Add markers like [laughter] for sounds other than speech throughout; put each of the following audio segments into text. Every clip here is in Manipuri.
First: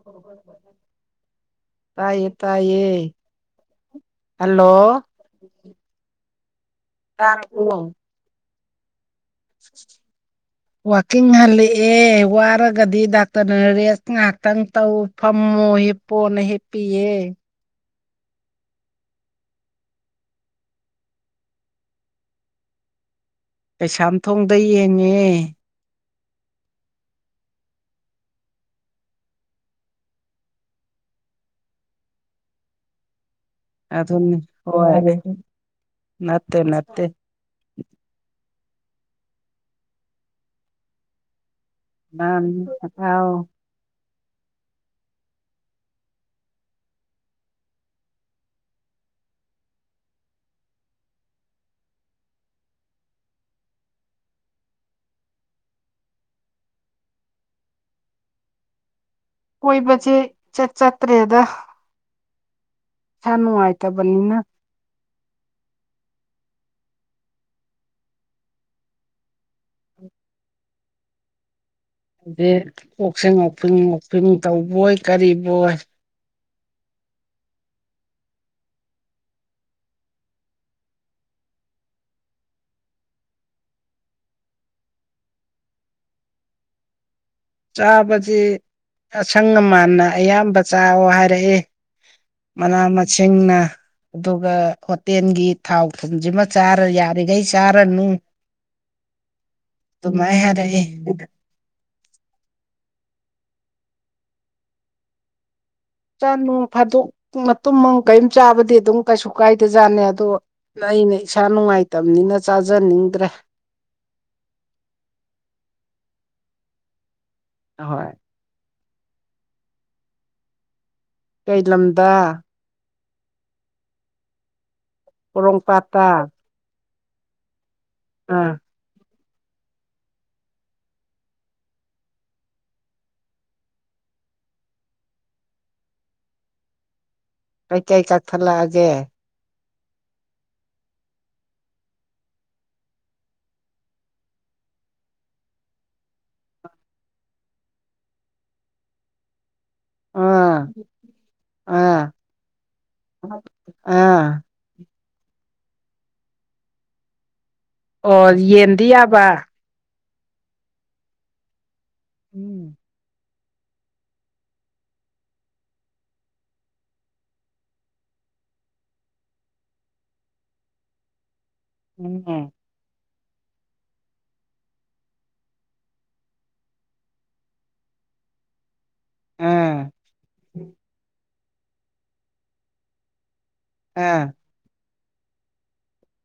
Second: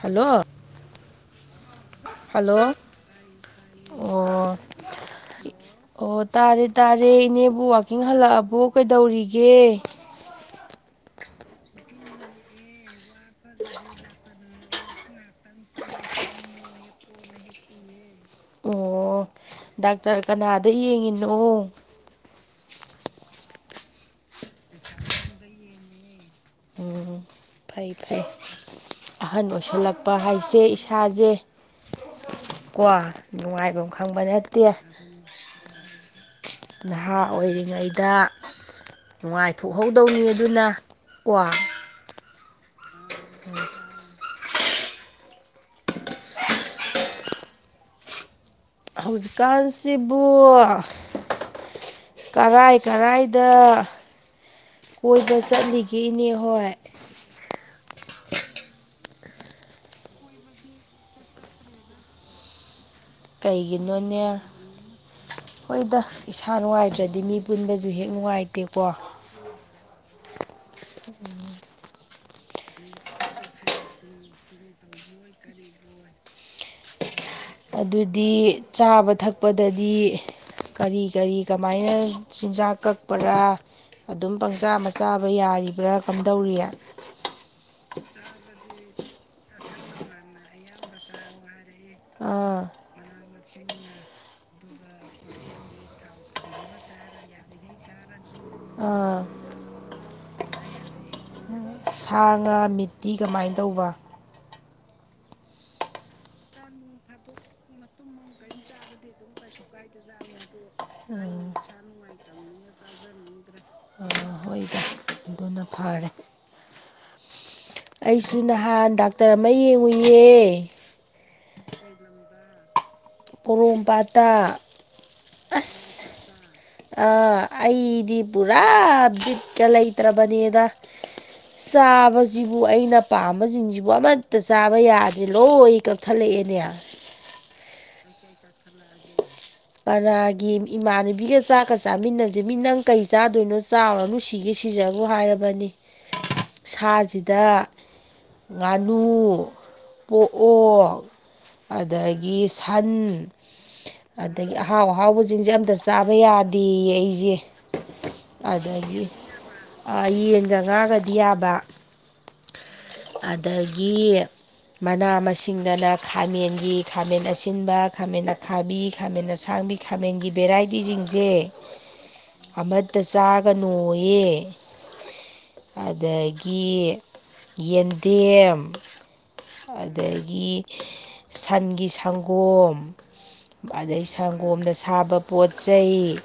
ꯍꯜꯂꯣ ꯇꯥꯏꯌꯦ ꯍꯜꯂꯣ ꯇꯥꯏꯌꯦ ꯑꯣ ꯍꯂꯣ ꯑꯣ ꯇꯥꯔꯦ ꯇꯥꯔꯦ ꯏꯅꯦꯕꯨ ꯋꯥꯋꯀꯤꯡ ꯍꯜꯂꯛꯑꯕꯣ ꯀꯩꯗꯧꯔꯤꯒꯦ ꯋꯥꯋꯀꯤꯡ ꯍꯂꯛꯑꯦ ꯋꯥꯔꯒꯗꯤ ꯗꯥꯛꯇꯔꯅ ꯔꯦꯁ ꯉꯍꯥꯛꯇꯪ ꯇꯧꯐꯝ ꯍꯄꯅ ꯍꯦꯞꯄꯤ ꯑꯣ ꯗꯥꯛꯇꯔ ꯀꯅꯥꯗ ꯌꯦꯡꯉꯤꯅꯣ ꯀꯩꯁꯥꯝꯊꯣꯡꯗ ꯌꯦꯡꯉꯦ ꯎꯝ ꯐꯩ ꯐꯩ ꯑꯍꯟ ꯑꯣꯏꯁꯜꯂꯛꯄ ꯍꯥꯏꯁꯦ ꯏꯁꯥꯁꯦ ꯀꯣ ꯅꯨꯡꯉꯥꯏꯐꯝ ꯈꯪꯕ ꯑꯗꯨꯅꯤ ꯅꯠꯇꯦ ꯍꯣꯏ ꯅꯠꯇꯦ ꯅꯠꯇꯦ ꯅꯍꯥ ꯑꯣꯏꯔꯤꯉꯩꯗ ꯅꯨꯡꯉꯥꯏꯊꯣꯛꯍꯧꯗꯧꯅꯤ ꯑꯗꯨꯅ ꯀꯣ ꯑ ꯑ ꯍꯧꯖꯤꯛꯀꯥꯟꯁꯤꯕꯨ ꯀꯔꯥꯏ ꯀꯔꯥꯏꯗ ꯀꯣꯏꯕ ꯆꯠꯂꯤꯒꯦꯅꯦ ꯍꯣꯏ ꯀꯣꯏꯕꯁꯦꯠ ꯆꯠꯇ꯭ꯔꯦꯗ ꯏꯁꯥ ꯀꯩꯒꯤꯅꯣꯅꯦ ꯅꯨꯡꯉꯥꯏꯇꯕꯅꯤꯅ ꯍꯣꯏꯗ ꯏꯁꯥ ꯅꯨꯡꯉꯥꯏꯇ꯭ꯔꯗꯤ ꯃꯤ ꯄꯨꯟꯕꯁꯨ ꯍꯦꯛ ꯅꯨꯡꯉꯥꯏꯇꯦꯀꯣ ꯑ ꯑꯣꯛꯆꯟ ꯑꯣꯛꯐꯤꯟ ꯑꯣꯛꯐꯤꯟ ꯇꯧꯕꯣꯏ ꯀꯔꯤꯕꯣꯏ ꯑꯗꯨꯗꯤ ꯆꯥꯕ ꯊꯛꯄꯗꯗꯤ ꯀꯔꯤ ꯀꯔꯤ ꯀꯃꯥꯏꯅ ꯆꯤꯟꯖꯥꯛ ꯀꯛꯄꯔꯥ ꯑꯗꯨꯝ ꯄꯪꯆꯥ ꯃꯆꯥꯕ ꯌꯥꯔꯤꯕ꯭ꯔꯥ ꯀꯝ ꯇꯧꯔꯤ ꯆꯥꯕꯁꯤ ꯑꯁꯪ ꯑꯃꯥꯟꯅ ꯑꯌꯥꯝꯕ ꯆꯥꯑꯣ ꯍꯥꯏꯔꯛꯑꯦ ꯑꯥ ꯃꯅꯥ ꯃꯁꯤꯡꯅ ꯑꯗꯨꯒ ꯍꯣꯇꯦꯜꯒꯤ ꯊꯥꯎ ꯊꯟꯁꯤꯃ ꯆꯥꯔ ꯌꯥꯔꯤꯈꯩ ꯆꯥꯔꯅꯨ ꯑꯥ ꯃꯥꯏ ꯍꯥꯏꯔ ꯁꯥ ꯉꯥ ꯃꯤꯠꯇꯤ ꯀꯃꯥꯏꯅ ꯇꯧꯕ ꯆꯥ ꯅꯨꯡ ꯐꯥꯗꯣꯛ ꯃꯇꯨꯡꯨꯝ ꯀꯔꯤꯝ ꯆꯥꯕꯗꯤ ꯑꯗꯨꯝ ꯀꯩꯁꯨ ꯀꯥꯏꯗꯖꯥꯠꯅꯤ ꯑꯗꯣ ꯑꯩꯅ ꯏꯁꯥ ꯅꯨꯡꯉꯥꯏꯇꯕꯅꯤꯅ ꯆꯥꯖꯅꯤꯡꯗ꯭ꯔꯦ ꯍꯣꯏꯗ ꯑꯗꯨꯅ ꯐꯔꯦ ꯑꯍꯣꯏ ꯑꯩꯁꯨ ꯅꯍꯥꯟ ꯗꯥꯛꯇꯔ ꯑꯃ ꯌꯦꯡꯉꯨꯏꯌꯦ ꯀꯩ ꯂꯝꯗ ꯄꯣꯔꯣꯝꯄꯥꯇꯥ ꯑꯣꯡ ꯄꯠꯇꯇꯥ ꯑ ꯑꯩꯗꯤ ꯄꯨꯔꯥ ꯖꯤꯠꯀ ꯂꯩꯇ꯭ꯔꯕꯅꯦꯗ ꯆꯥꯕꯁꯤꯕꯨ ꯑꯩꯅ ꯄꯥꯝꯕꯁꯤꯡꯁꯤꯕꯨ ꯑꯃꯠꯇ ꯆꯥꯕ ꯌꯥꯗꯦ ꯂꯣꯏ ꯀꯛꯊꯠꯂꯛꯏ ꯑꯦꯅꯦꯌꯥ ꯀꯩꯀꯩ ꯀꯛꯊꯠꯂꯛꯑꯒꯦ ꯄꯔꯥꯒꯤ ꯏꯃꯥꯟꯅꯕꯤꯒ ꯆꯥꯛꯀ ꯆꯥꯃꯤꯟꯅꯁꯦ ꯃꯤ ꯅꯪ ꯀꯩ ꯆꯥꯗꯣꯏꯅꯣ ꯆꯥꯎꯔ ꯅꯨꯡꯁꯤꯒꯦꯁꯤ ꯁꯤꯁꯕꯨ ꯍꯥꯏꯔꯕꯅꯤ ꯁꯥꯁꯤꯗ ꯉꯥꯅꯨ ꯄ ꯑꯥ ꯑꯣ ꯑꯥ ꯑꯗꯒꯤ ꯁꯟ ꯑꯥ ꯑꯗꯒꯤ ꯑꯍꯥꯎ ꯑꯍꯥꯎꯕꯁꯤꯡꯁꯦ ꯑꯝꯇ ꯆꯥꯕ ꯌꯥꯗꯦ ꯑꯩꯁꯦ ꯑꯣ ꯌꯦꯟꯗꯤ ꯑꯗꯒꯤ ꯌꯥꯕ ꯌꯦꯟꯒ ꯉꯥꯒꯗꯤ ꯌꯥꯕ ꯎꯝ ꯑꯗꯒꯤ ꯃꯅꯥ ꯃꯁꯤꯡꯗꯅ ꯈꯥꯃꯦꯟꯒꯤ ꯈꯥꯃꯦꯟ ꯑꯁꯤꯟꯕ ꯈꯥꯃꯦꯟ ꯈꯥꯕꯤ ꯈꯥꯃꯦꯟ ꯁꯥꯕꯤ ꯂꯝꯕꯤ ꯈꯥꯃꯦꯟꯒꯤ ꯚꯦꯔꯥꯏꯇꯤꯁꯤꯡꯁꯦ ꯎꯝ ꯇ ꯆꯥꯒ ꯅꯣꯌꯦꯦ ꯑꯗꯒꯤ ꯌꯦꯟꯗꯦꯝ ꯑꯥ ꯑꯗꯒꯤ ꯁꯟꯒꯤ ꯁꯪꯒꯣꯝ ꯑꯗꯩ ꯑꯥ ꯁꯪꯒꯣꯝꯗ ꯁꯥꯕ ꯄꯣꯠ ꯆꯩ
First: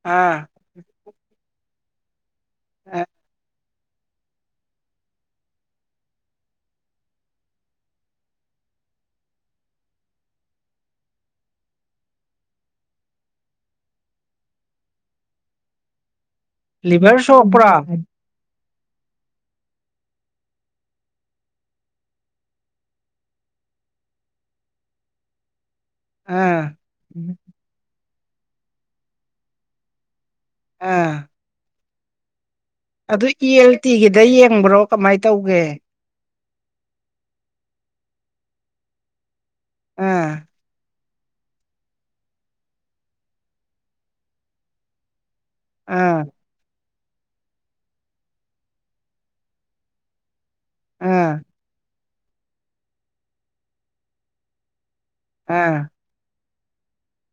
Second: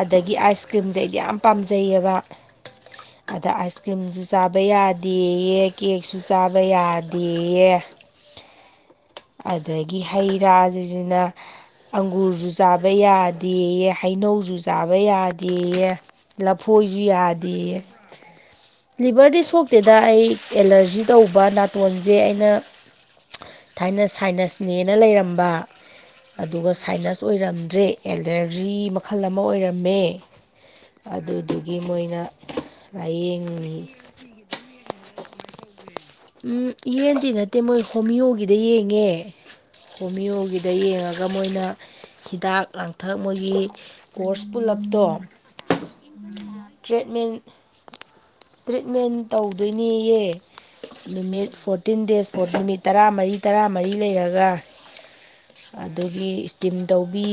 ꯑꯗꯒꯤ ꯑꯥ ꯑꯥꯏꯁ ꯀ꯭ꯔꯤꯝꯁꯦ ꯑꯩꯗꯤ ꯌꯥꯝ ꯄꯥꯝꯖꯩꯑꯕ ꯑꯗ ꯑꯥꯏꯁ ꯀ꯭ꯔꯤꯝꯁꯨ ꯆꯥꯕ ꯌꯥꯗꯦ ꯀꯦꯛꯁꯨ ꯆꯥꯕ ꯌꯥꯗꯦꯌꯦ ꯑꯗꯨꯗꯒꯤ ꯍꯩ ꯔꯥꯁꯤꯁꯤꯅ ꯑꯪꯒꯨꯔꯁꯨ ꯆꯥꯕ ꯌꯥꯗꯦꯌꯦ ꯍꯩꯅꯧꯁꯨ ꯆꯥꯕ ꯌꯥꯗꯦꯌꯦ ꯂꯐꯣꯏꯁꯨ ꯂꯤꯚꯔ ꯌꯥꯗꯦ ꯁꯣꯛꯄ꯭ꯔꯣ ꯂꯤꯚꯔꯗꯤ ꯁꯣꯛꯇꯦꯗ ꯑꯩ ꯑꯦꯂꯔꯖꯤ ꯇꯧꯕ ꯅꯥꯇꯣꯟꯁꯦ ꯑꯩꯅ ꯊꯥꯏꯅ ꯁꯥꯏꯅꯁꯅꯦꯅ ꯂꯩꯔꯝꯕ ꯑꯗꯨꯒ ꯑꯥ ꯁꯥꯏꯅꯁ ꯑꯣꯏꯔꯝꯗ꯭ꯔꯦ ꯑꯦꯂꯔꯖꯤ ꯃꯈꯜ ꯑꯃ ꯑꯣꯏꯔꯝꯃꯦ ꯑꯥ ꯑꯗꯨꯗꯨꯒꯤ ꯃꯣꯏꯅ ꯑꯗꯨ ꯏ ꯑꯦꯜ ꯂꯥꯏꯌꯦꯡꯉꯤ ꯇꯤꯒꯤꯗ ꯌꯦꯡꯕ꯭ꯔꯣ ꯀꯃꯥꯏ ꯇꯧꯒꯦ ꯎꯝ ꯌꯦꯟꯗꯤ ꯅꯠꯇꯦ ꯃꯣꯏ ꯍꯣꯃꯤꯌꯣꯒꯤꯗ ꯌꯦꯡꯉꯦ ꯑꯥ ꯍꯣꯃꯤꯌꯣꯒꯤꯗ ꯌꯦꯡꯉꯒ ꯑꯗꯨꯒ ꯃꯣꯏꯅ ꯍꯤꯗꯥꯛ ꯂꯥꯡꯊꯛ ꯃꯣꯏꯒꯤ ꯀꯣꯔꯁ ꯄꯨꯜꯂꯞꯇꯣ ꯑꯥ ꯇꯔꯤꯠꯃꯦꯟ ꯇ꯭ꯔꯤꯠꯃꯦꯟ ꯇꯧꯗꯣꯏꯅꯦꯌꯦ ꯑꯥ ꯅꯨꯃꯤꯠ ꯐꯣꯔꯇꯤꯟ ꯗꯦꯖ ꯐꯥꯎ ꯅꯨꯃꯤꯠ ꯇꯔꯥꯃꯔꯤ ꯇꯔꯥꯃꯔꯤ ꯂꯩꯔꯒ ꯑꯥ ꯑꯗꯨꯒꯤ ꯇꯤꯝ ꯇꯧꯕꯤ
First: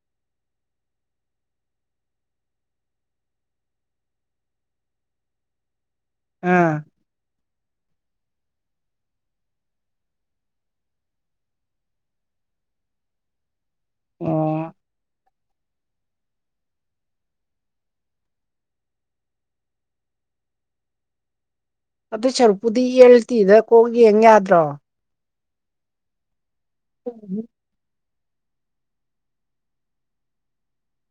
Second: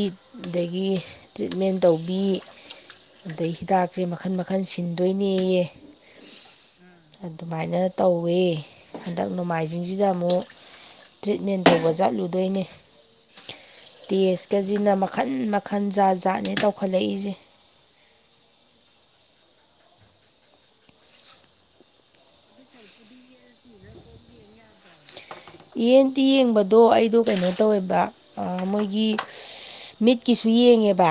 ꯑꯗꯒꯤ ꯇ꯭ꯔꯤꯠꯃꯦꯟ ꯇꯧꯕꯤ ꯑꯗꯩ ꯍꯤꯗꯥꯛꯁꯦ ꯃꯈꯟ ꯃꯈꯜ ꯁꯤꯟꯗꯣꯏꯅꯦꯌꯦ ꯑꯥ ꯑꯗꯨꯃꯥꯏꯅ ꯇꯧꯋꯤ ꯍꯟꯗꯛ ꯅꯣꯡꯃꯥꯏꯖꯤꯡꯁꯤꯗ ꯑꯃꯨꯛ ꯇ꯭ꯔꯤꯠꯃꯦꯟ ꯇꯧꯕ ꯆꯠꯂꯨꯗꯣꯏꯅꯦ ꯑꯣ ꯇꯦꯁꯀꯁꯤꯅ ꯃꯈꯥ ꯃꯈꯟ ꯃꯈꯟ ꯖꯥꯠ ꯖꯥꯠꯅꯦ ꯇꯧꯈꯠꯂꯛꯏꯁꯦ ꯑꯗꯨ ꯁꯔꯨꯛꯄꯨꯗꯤ ꯌꯦꯜꯇꯤꯗ ꯀꯣꯛ ꯌꯦꯡ ꯌꯥꯗ꯭ꯔꯣ ꯌꯦꯟꯗꯤꯤ ꯌꯦꯡꯕꯗꯣ ꯑꯩꯗꯣ ꯀꯩꯅꯣ ꯇꯧꯋꯦꯕ ꯃꯣꯏꯒꯤ ꯃꯤꯠꯀꯤꯁꯨ ꯌꯦꯡꯉꯦꯕ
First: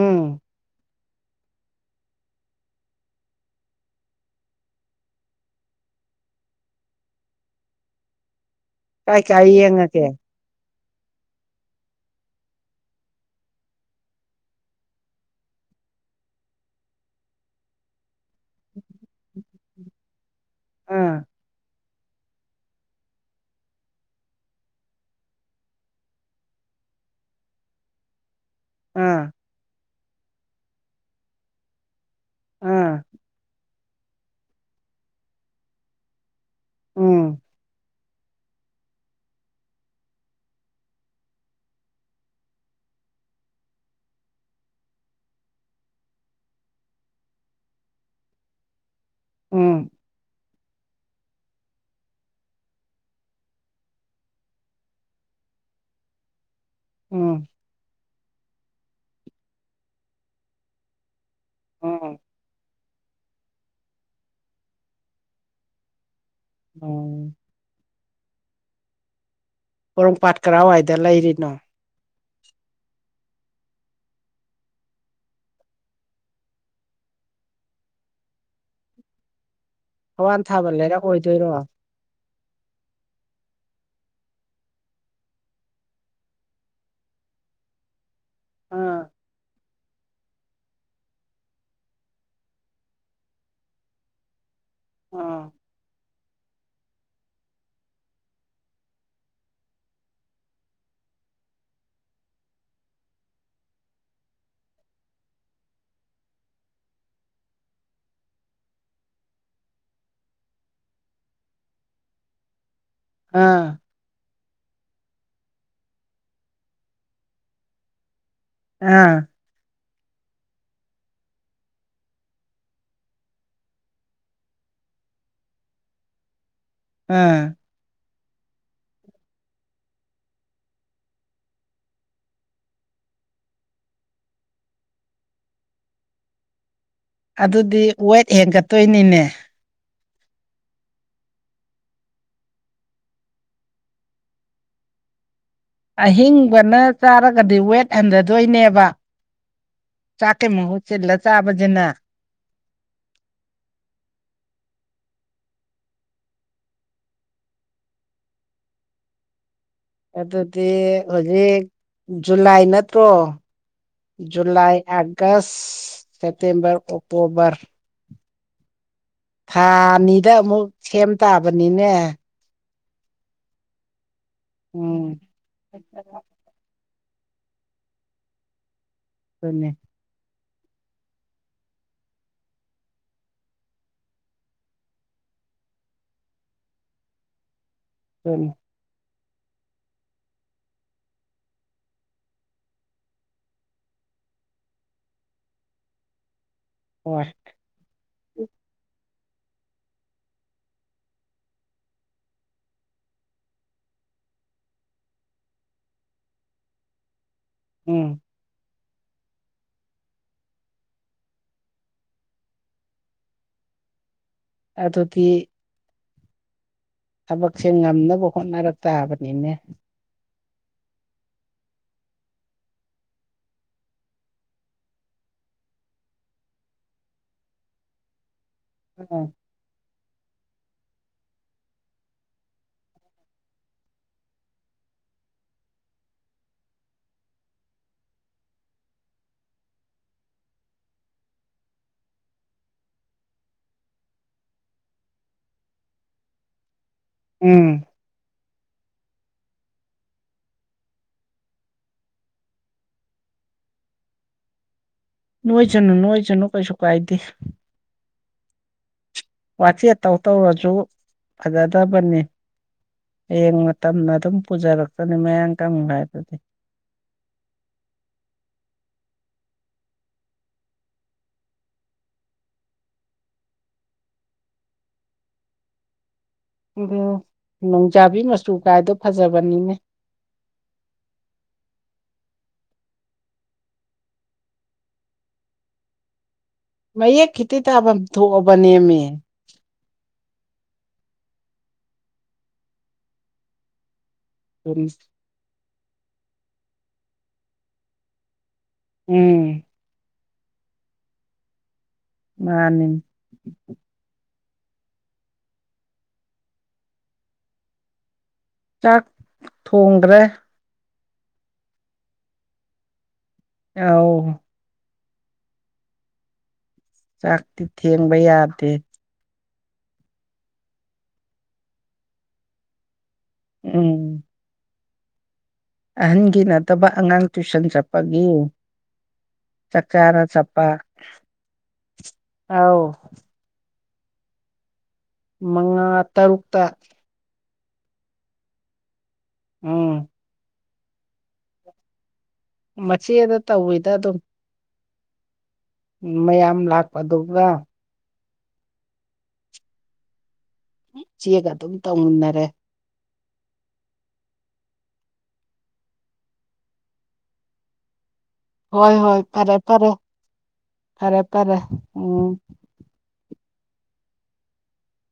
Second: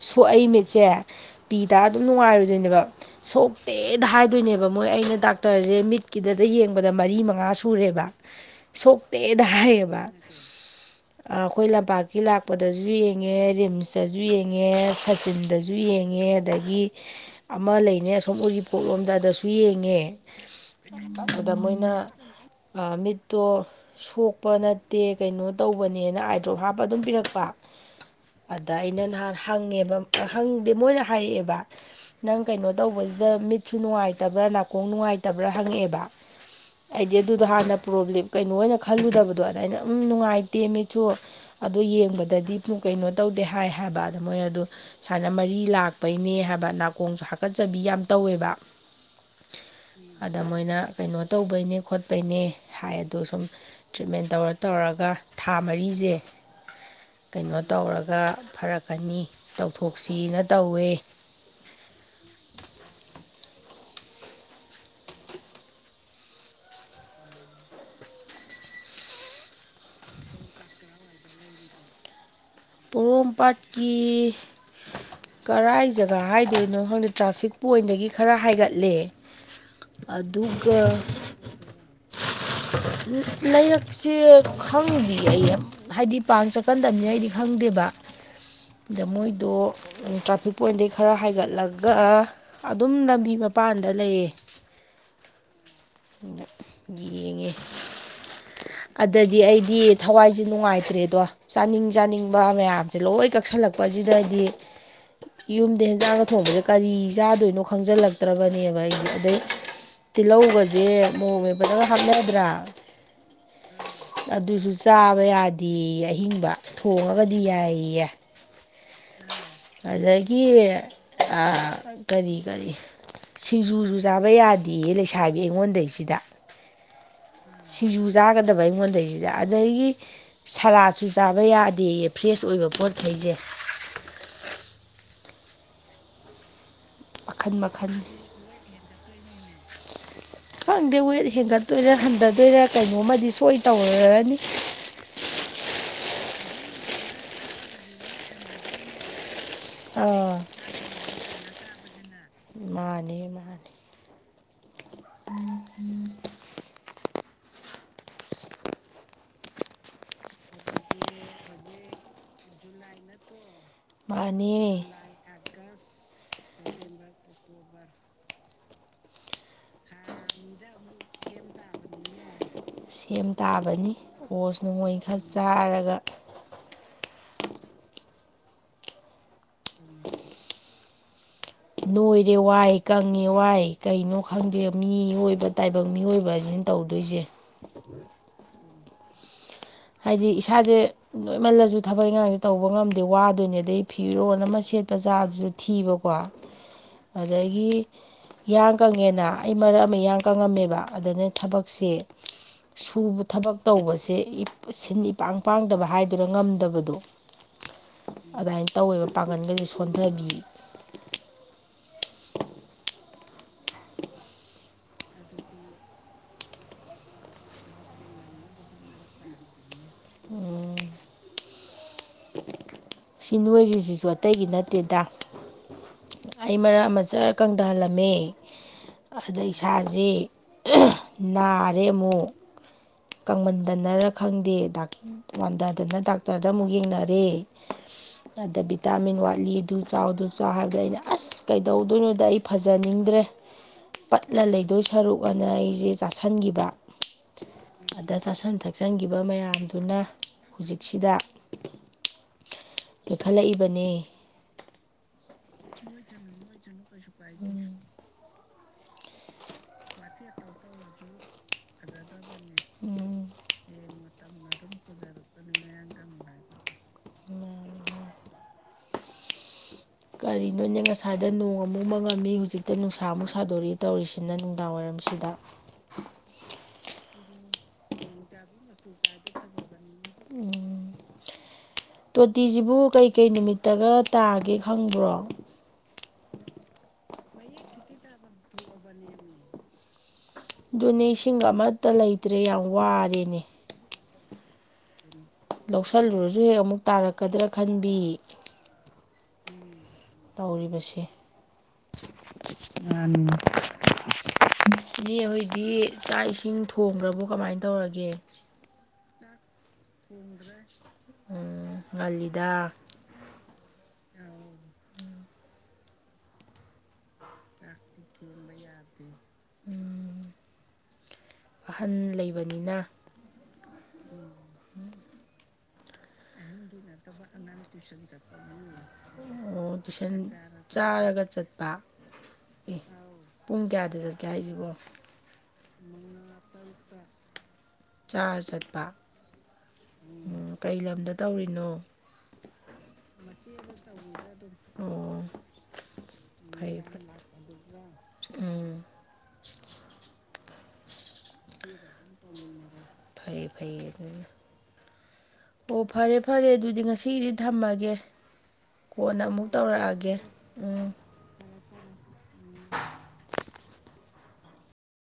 ꯎꯝ ꯁꯣꯛꯏ ꯃꯤꯠꯁꯦ ꯄꯤ ꯇ ꯑꯗꯨꯝ ꯅꯨꯡꯉꯥꯏꯔꯨꯗꯣꯏꯅꯦꯕ ꯁꯣꯛꯇꯦꯗ ꯍꯥꯏꯗꯣꯏꯅꯦꯕ ꯃꯣꯏ ꯑꯩꯅ ꯗꯥꯛꯇꯔꯁꯦ ꯃꯤꯠ ꯀꯤꯗꯗ ꯌꯦꯡꯕꯗ ꯃꯔꯤ ꯃꯉꯥ ꯁꯨꯔꯦꯕ ꯀꯥꯏ ꯁꯣꯛꯇꯦꯗ ꯀꯥꯏ ꯍꯥꯏꯌꯦꯕ ꯌꯦꯡꯉꯒꯦ ꯑꯩꯈꯣꯏ ꯂꯝꯄꯥꯛꯀꯤ ꯂꯥꯛꯄꯗꯁꯨ ꯌꯦꯡꯉꯦ ꯔꯤꯝꯁꯇꯁꯨ ꯌꯦꯡꯉꯦ ꯁꯆꯤꯟꯗꯁꯨ ꯌꯦꯡꯉꯦ ꯉ ꯑ ꯑꯃ ꯂꯩ ꯁꯨꯝ ꯑꯣꯏꯒꯤ ꯄꯣꯠꯂꯣꯝꯗꯗꯁꯨ ꯌꯦꯡꯉꯦ ꯑꯥ ꯑꯗꯨꯗ ꯃꯣꯏꯅ ꯃꯤꯠꯇꯣ ꯁꯣꯛꯄ ꯅꯠꯇꯦ ꯀꯩꯅꯣ ꯇꯧꯕꯅꯦꯅ ꯑꯥꯏꯗ꯭ꯔꯣꯞ ꯍꯥꯞꯄ ꯑꯗꯨꯝ ꯄꯤꯔꯛꯄ ꯑꯗ ꯑꯩꯅ ꯑꯥ ꯅꯍꯥꯟ ꯍꯪꯉꯦꯕ ꯍꯪꯗꯦ ꯃꯣꯏꯅ ꯍꯥꯏꯔꯛꯑꯦꯕ ꯅꯪ ꯀꯩꯅꯣ ꯑꯥ ꯇꯧꯕꯁꯤꯗ ꯃꯤꯠꯁꯨ ꯅꯨꯡꯉꯥꯏꯇꯕ꯭ꯔꯥ ꯅꯥꯀꯣꯡ ꯅꯨꯡꯉꯥꯏꯇꯕ꯭ꯔꯥ ꯍꯪꯉꯛꯑꯦꯕ ꯑꯩꯗꯤꯦ ꯑꯗꯨ ꯎꯝ ꯄ꯭ꯔꯣꯕ꯭ꯂꯤꯂꯦꯝ ꯀꯩꯅꯣ ꯑꯣꯏꯅ ꯈꯜꯂꯨꯗꯕꯗꯣ ꯑꯗꯨꯗꯃꯥꯏꯩꯅ ꯑꯗꯨꯝ ꯅꯨꯡꯉꯥꯏꯇꯦ ꯃꯤꯆꯣ ꯑꯗꯣ ꯌꯦꯡꯕꯗꯗꯤ ꯀꯩꯅꯣ ꯇꯧꯗꯦ ꯍꯥꯏ ꯍꯥꯏꯕ ꯑ ꯃꯣꯏ ꯑꯗꯨ ꯁꯨꯃꯥꯏꯅ ꯃꯔꯤ ꯂꯥꯛꯄꯩꯅꯦ ꯍꯥꯏꯕ ꯅꯥꯀꯣꯡꯁꯨ ꯍꯥꯀꯠꯆꯕ ꯌꯥꯝ ꯇꯧꯋꯦꯕ ꯎꯝ ꯑꯗ ꯃꯣꯏꯅ ꯀꯩꯅꯣ ꯇꯧꯕꯅꯦ ꯈꯄ ꯄꯩꯅꯦ ꯍꯥꯏ ꯑꯗꯣ ꯁꯨꯝ ꯇ꯭ꯔꯤꯠꯃꯦꯟ ꯇꯧꯔ ꯇꯧꯔꯒ ꯊꯥ ꯃꯔꯤꯁꯦ ꯎꯝ ꯀꯩꯅꯣ ꯇꯧꯔꯒ ꯒ ꯐꯔꯛꯀꯅꯤ ꯇꯧꯊꯣꯛꯁꯤꯅ ꯇꯧꯋꯦ ꯎꯝ [unintelligible] ꯑꯣ ꯄꯣꯔꯣꯝꯄꯥꯠ ꯀꯗꯥꯋꯥꯏꯗ ꯂꯩꯔꯤꯅꯣ ꯄꯣꯔꯣꯝꯄꯥꯥꯠꯀꯤ ꯀꯔꯥꯏ ꯖꯒꯥ ꯍꯥꯏꯗꯣꯏꯅꯣ ꯈꯪꯗꯦ ꯇ꯭ꯔꯥꯐꯤꯛ ꯄꯣꯏꯟꯗꯒꯤ ꯈꯔ ꯍꯥꯏꯒꯠꯂꯦ ꯊꯋꯥꯟ ꯊꯥꯕ ꯑꯗꯨꯒ ꯂꯩꯔꯛ ꯑꯣꯏꯗꯣꯏꯔꯣ ꯑꯥ ꯂꯩꯥꯏꯔꯛꯁꯦ ꯈꯪꯗꯤ ꯑꯩ ꯍꯥꯏꯗꯤ ꯄꯥꯡ ꯆꯠꯀꯟꯗꯕꯅꯤ ꯑꯩꯗꯤ ꯈꯪꯦ ꯈꯪꯗꯦꯕ ꯑꯗ ꯃꯣꯏꯗꯣ ꯇ꯭ꯔꯥꯐꯤꯛ ꯄꯣꯏꯟꯗꯒꯤꯩ ꯈꯔ ꯍꯥꯏꯒꯠꯂꯒ ꯑꯗꯨꯝ ꯂꯝꯕꯤ ꯃꯄꯥꯟꯗ ꯂꯩꯌꯦ ꯑꯥ ꯌꯦꯡꯉꯦ ꯑꯗꯗꯤ ꯑꯩꯗꯤ ꯊꯋꯥꯏꯁꯦ ꯅꯨꯡꯉꯥꯏꯇ꯭ꯔꯦꯗꯣ ꯆꯥꯅꯤꯡ ꯆꯥꯅꯤꯡꯕ ꯃꯌꯥꯝꯁꯦ ꯂꯣꯏ ꯀꯛꯁꯜꯂꯛꯄꯦ ꯀꯛꯄꯁꯤꯗꯗꯤ ꯌꯨꯝꯗ ꯍꯦꯟꯖꯥꯡꯒ ꯊꯣꯡꯕꯁꯦ ꯀꯔꯤ ꯆꯥꯗꯣꯏꯅꯣ ꯈꯪꯖꯤꯜꯂꯛꯇ꯭ꯔꯕꯅꯦꯕ ꯑꯩ ꯑꯗꯩ ꯇꯤꯜꯍꯧꯧꯕꯁꯦ ꯃꯣꯡꯦ ꯐꯗꯒ ꯍꯥꯞꯅꯗ꯭ꯔꯥ ꯑꯥ ꯑꯗꯨꯁꯨ ꯆꯥꯕ ꯌꯥꯗꯦ ꯑꯍꯤꯡꯕ ꯊꯣꯡꯉꯒꯗꯤ ꯌꯥꯏꯌꯦ ꯑꯥ ꯑꯗꯒꯤ ꯀꯔꯤ ꯀꯔꯤ ꯁꯤꯡꯖꯨꯁꯨ ꯆꯥꯕ ꯌꯥꯗꯦꯌꯦ ꯂꯩꯁꯥꯕꯤ ꯑꯩꯉꯣꯟꯗꯩꯁꯤꯗ ꯎꯝ ꯁꯤꯡꯖꯨ ꯆꯥꯒꯗꯕ ꯑꯩꯉꯣꯟꯗꯩꯁꯤꯗ ꯑꯗꯒꯤ ꯁꯔꯥꯁꯨ ꯆꯥꯕ ꯌꯥꯗꯦ ꯐ꯭ꯔꯦꯁ ꯑꯣꯏꯕ ꯄꯣꯠꯩ ꯄꯖꯦ ꯃꯈꯟ ꯑꯗꯨꯗꯤ ꯃꯈꯟ ꯋꯦꯠ ꯍꯦꯟꯒꯠꯇꯣꯏꯅꯤꯅꯦ [unintelligible] ꯈꯪꯗꯦ ꯋꯦꯠ ꯍꯦꯟꯒꯠꯇꯣꯏꯔ ꯍꯟꯊꯗꯣꯏꯔꯥ ꯀꯩꯅꯣꯝꯃꯗꯤ ꯁꯣꯏ ꯇꯧꯔꯔꯅꯤ [unintelligible] ꯑꯍꯤꯡꯕꯅ ꯆꯥꯔꯒꯗꯤ ꯋꯦꯠ ꯍꯟꯊꯗꯣꯏꯅꯦꯕ ꯑꯥ ꯆꯥꯛꯀꯦꯃ ꯍꯧꯁꯦꯂ ꯆꯕꯖꯅ ꯃꯥꯅꯤ ꯃꯥꯅꯤ ꯎꯝ ꯎ ꯑꯗꯨꯗꯤ ꯍꯧꯖꯤꯛ ꯖꯨꯂꯥꯏ ꯅꯠꯇ꯭ꯔꯣ ꯃꯥꯅꯦ ꯖꯂꯥꯏ ꯑꯒꯁ ꯁꯦꯞꯇꯦꯝꯝꯕꯔ ꯑꯣꯛꯇꯣꯕꯔ ꯊꯥꯅꯤꯗ ꯑꯃꯨꯛ ꯁꯦꯝ ꯇꯥꯕꯅꯤꯅꯦ ꯁꯦꯝ ꯇꯥꯕꯅꯤ ꯑꯣꯁ ꯅꯣꯡꯃꯣꯏ ꯎꯝ ꯈꯔ ꯆꯥꯔꯒ ꯑꯗꯨꯟꯅꯃꯦ ꯅꯣꯏꯔꯦ ꯋꯥꯏ ꯀꯪꯉꯦ ꯋꯥꯏ ꯀꯩꯅꯣ ꯈꯪꯗꯦ ꯃꯤꯏꯕ ꯇꯥꯏꯕꯪ ꯃꯤꯑꯣꯏꯕꯕꯁꯤꯅ ꯇꯧꯗꯣꯏꯁꯦ ꯍꯅꯤ ꯍꯥꯏꯗꯤ ꯏꯁꯥꯁꯦ ꯂꯣꯏꯃꯜꯂꯁꯨ ꯊꯕꯛ ꯏꯪꯈꯥꯡꯁꯦ ꯇꯧꯕ ꯉꯝꯗꯦ ꯋꯥꯗꯣꯏꯅꯦ ꯑꯗꯩ ꯐꯤꯔꯣꯅ ꯃꯁꯤ ꯑꯆꯦꯠꯄ ꯆꯥꯗꯨꯁꯨ ꯊꯤꯕꯀꯣ ꯍꯣꯏ ꯑꯗꯒꯤ ꯌꯥꯌꯥꯡ ꯀꯪꯉꯦꯅ ꯑꯩ ꯃꯔꯛ ꯑꯃ ꯏꯌꯥꯡ ꯀꯪꯉꯝꯃꯦꯕ ꯑꯗꯨꯅ ꯊꯕꯛꯁꯦ ꯁꯨꯕ ꯊꯕꯛ ꯇꯧꯕꯁꯦ ꯁꯤꯟ ꯏ ꯄꯥꯡ ꯄꯥꯡꯗꯕ ꯍꯥꯏꯗꯨꯅ ꯉꯝꯗꯕꯗꯣ ꯎꯝ ꯑꯗꯨꯃꯥꯏ ꯇꯧꯋꯦꯕ ꯄꯥꯡꯒꯜꯗꯁꯨ ꯁꯣꯟꯊꯕꯤ ꯑꯇꯣꯇ ꯊꯕꯛꯁꯦ ꯉꯝꯅꯕ ꯍꯣꯠꯅꯔꯛ ꯇꯥꯕꯅꯤꯅꯦ ꯑꯣ ꯁꯤ ꯅꯣꯏꯈ꯭ꯔꯤꯁꯤꯁꯨ ꯑꯇꯩꯒꯤ ꯅꯠꯇꯦꯗ ꯑꯩ ꯃꯔꯛ ꯃꯆꯥ ꯀꯪꯊꯍꯜꯂꯝꯃꯦ ꯑꯗ ꯏꯁꯥꯥꯁ ꯅꯥꯔꯦ ꯑꯃꯨꯛ ꯀꯪꯃꯟꯗꯅꯔ ꯈꯪꯗꯦ ꯋꯥꯟꯊꯗꯅ ꯗꯥꯛꯇꯔꯗ ꯑꯃꯨꯛ ꯌꯦꯡꯅꯔꯦ ꯑꯗ ꯚꯤꯇꯥꯃꯤꯟ ꯋꯥꯠꯂꯤ ꯑꯗꯨ ꯆꯥꯎꯗꯨ ꯆꯥꯎ ꯍꯥꯏꯕꯗ ꯑꯩꯅ ꯑꯁ ꯀꯩꯗꯧꯗꯣꯏꯅꯣꯗ ꯑꯩ ꯐꯖꯅꯤꯡꯗꯦ ꯠꯇ꯭ꯔꯦ ꯄꯠꯂ ꯂꯩꯗꯣꯏ ꯁꯔꯨꯛ ꯑꯅ ꯑꯩꯁꯦ ꯆꯥꯁꯟꯈꯤꯕ ꯎꯝ ꯑꯗ ꯆꯥꯁꯤꯟ ꯊꯛꯆꯟꯈꯤꯕ ꯃꯌꯥꯝꯗꯨꯅ ꯍꯧꯖꯤꯛꯁꯤꯗ ꯂꯣꯏꯈꯠꯂꯛꯏꯕꯅꯤ ꯅꯅꯨꯡꯣꯏ ꯆꯅ ꯅꯅꯨꯡꯣꯏ ꯆꯅꯨ ꯀꯩꯁꯨ ꯀꯥꯏꯗꯤꯦ ꯋꯥꯆꯦ ꯇꯧ ꯇꯧꯔꯁꯨ ꯐꯖꯗꯕꯅꯤ ꯍꯌꯦꯡ ꯃꯇꯝꯅ ꯑꯗꯨꯝ ꯄꯨꯖꯔꯛꯛꯇꯅꯤ ꯃꯌꯥ ꯀꯪꯨ ꯍꯥꯏꯗꯨꯗꯤ ꯃ ꯀꯔꯤꯅꯣꯅꯦ ꯉꯁꯥꯏꯗ ꯅꯣꯡ ꯑꯃꯨꯛ ꯃꯉꯝꯃꯤ ꯍꯧꯖꯤꯛꯇ ꯅꯨꯡꯁꯥ ꯑꯃꯨꯛ ꯁꯥꯗꯣꯔꯔꯤꯏ ꯇꯧꯔꯤꯁꯤꯅ ꯅꯨꯡꯗꯥꯡ ꯋꯥꯏꯔꯝ ꯃꯁꯤꯗ ꯎꯝ ꯅꯣꯡꯖꯥꯕꯤ ꯃꯆꯨ ꯀꯥꯏꯗꯣ ꯐꯖꯕꯅꯤꯅꯦ ꯎꯝ ꯇꯣꯇꯤꯁꯤꯕꯨ ꯀꯩꯀꯩ ꯅꯨꯃꯤꯠꯇꯒ ꯇꯥꯒꯦ ꯈꯪꯕ꯭ꯔꯣ ꯃꯌꯦꯛ ꯈꯤꯇꯤ ꯇꯥꯐꯝ ꯊꯣꯛꯑꯕꯅꯦꯃꯦ ꯑꯗꯨꯅꯦ ꯏꯁꯤꯡꯒ ꯑꯃꯠꯇ ꯂꯩꯇ꯭ꯔꯦ ꯌꯥꯝ ꯋꯥꯔꯦꯅꯦ ꯎ ꯂꯧꯁꯤꯜꯂꯨꯔꯁꯨ ꯍꯦꯛ ꯑꯃꯨꯛ ꯇꯥꯔꯛꯀꯗ꯭ꯔꯥ ꯈꯟꯕꯤ ꯎꯝ ꯇꯧꯔꯤꯕꯁꯦ ꯃꯥꯅꯤ ꯏ ꯍꯧꯣꯏꯗꯤ ꯆꯥꯛ ꯏꯁꯤꯡ ꯊꯣꯡꯈ꯭ꯔꯕꯣ ꯀꯃꯥꯏꯅ ꯇꯧꯔꯒꯦ ꯇꯥꯛ ꯎ ꯑꯂꯤꯗꯥ ꯑ ꯆꯥꯛꯇꯤ ꯊꯦꯡꯕ ꯌꯥꯗꯦ ꯑꯍꯟ ꯂꯩꯕꯅꯤꯅ ꯎꯝ ꯎꯝ ꯑꯍꯒꯤ ꯅ ꯑꯣ ꯇꯨꯏꯁꯟ ꯆꯥꯛꯆꯥꯔ ꯆꯠꯄ ꯆꯥꯔꯒ ꯆꯠꯄ ꯑ ꯑꯥꯎ ꯑꯗꯨꯗꯤ ꯍꯥꯏꯁꯤꯕꯣ ꯃꯉꯥ ꯇꯔꯨꯛꯇ ꯆꯥꯔ ꯆꯠꯄ ꯎꯝ ꯎꯝ ꯀꯩ ꯂꯝꯗ ꯇꯧꯔꯤꯅꯣ ꯃꯆꯦꯗ ꯇꯧꯋꯤꯗ ꯑꯗꯨꯝ ꯑꯣ ꯃꯌꯥꯝ ꯐꯩ ꯂꯥꯛꯄ ꯐꯩ ꯑꯗꯨꯒ ꯎꯝ ꯆꯦꯒ ꯑꯗꯨꯝ ꯇꯧꯃꯤꯨꯟꯅꯔꯦ ꯐꯩ ꯐꯩ ꯑꯗꯨꯅ ꯑꯣ ꯐꯔꯦ ꯐꯔꯦ ꯑꯗꯨꯗꯤ ꯉꯁꯤꯒꯤꯗꯤ ꯊꯝꯃꯒꯦ ꯍꯣꯏ ꯍꯣꯏ ꯀꯣꯟꯅ ꯑꯃꯨꯛ ꯐꯔꯦ ꯐꯔꯦ ꯇꯧꯔꯛꯑꯒꯦ ꯎꯝ ꯐꯔꯦ ꯐꯔꯦ ꯎꯝ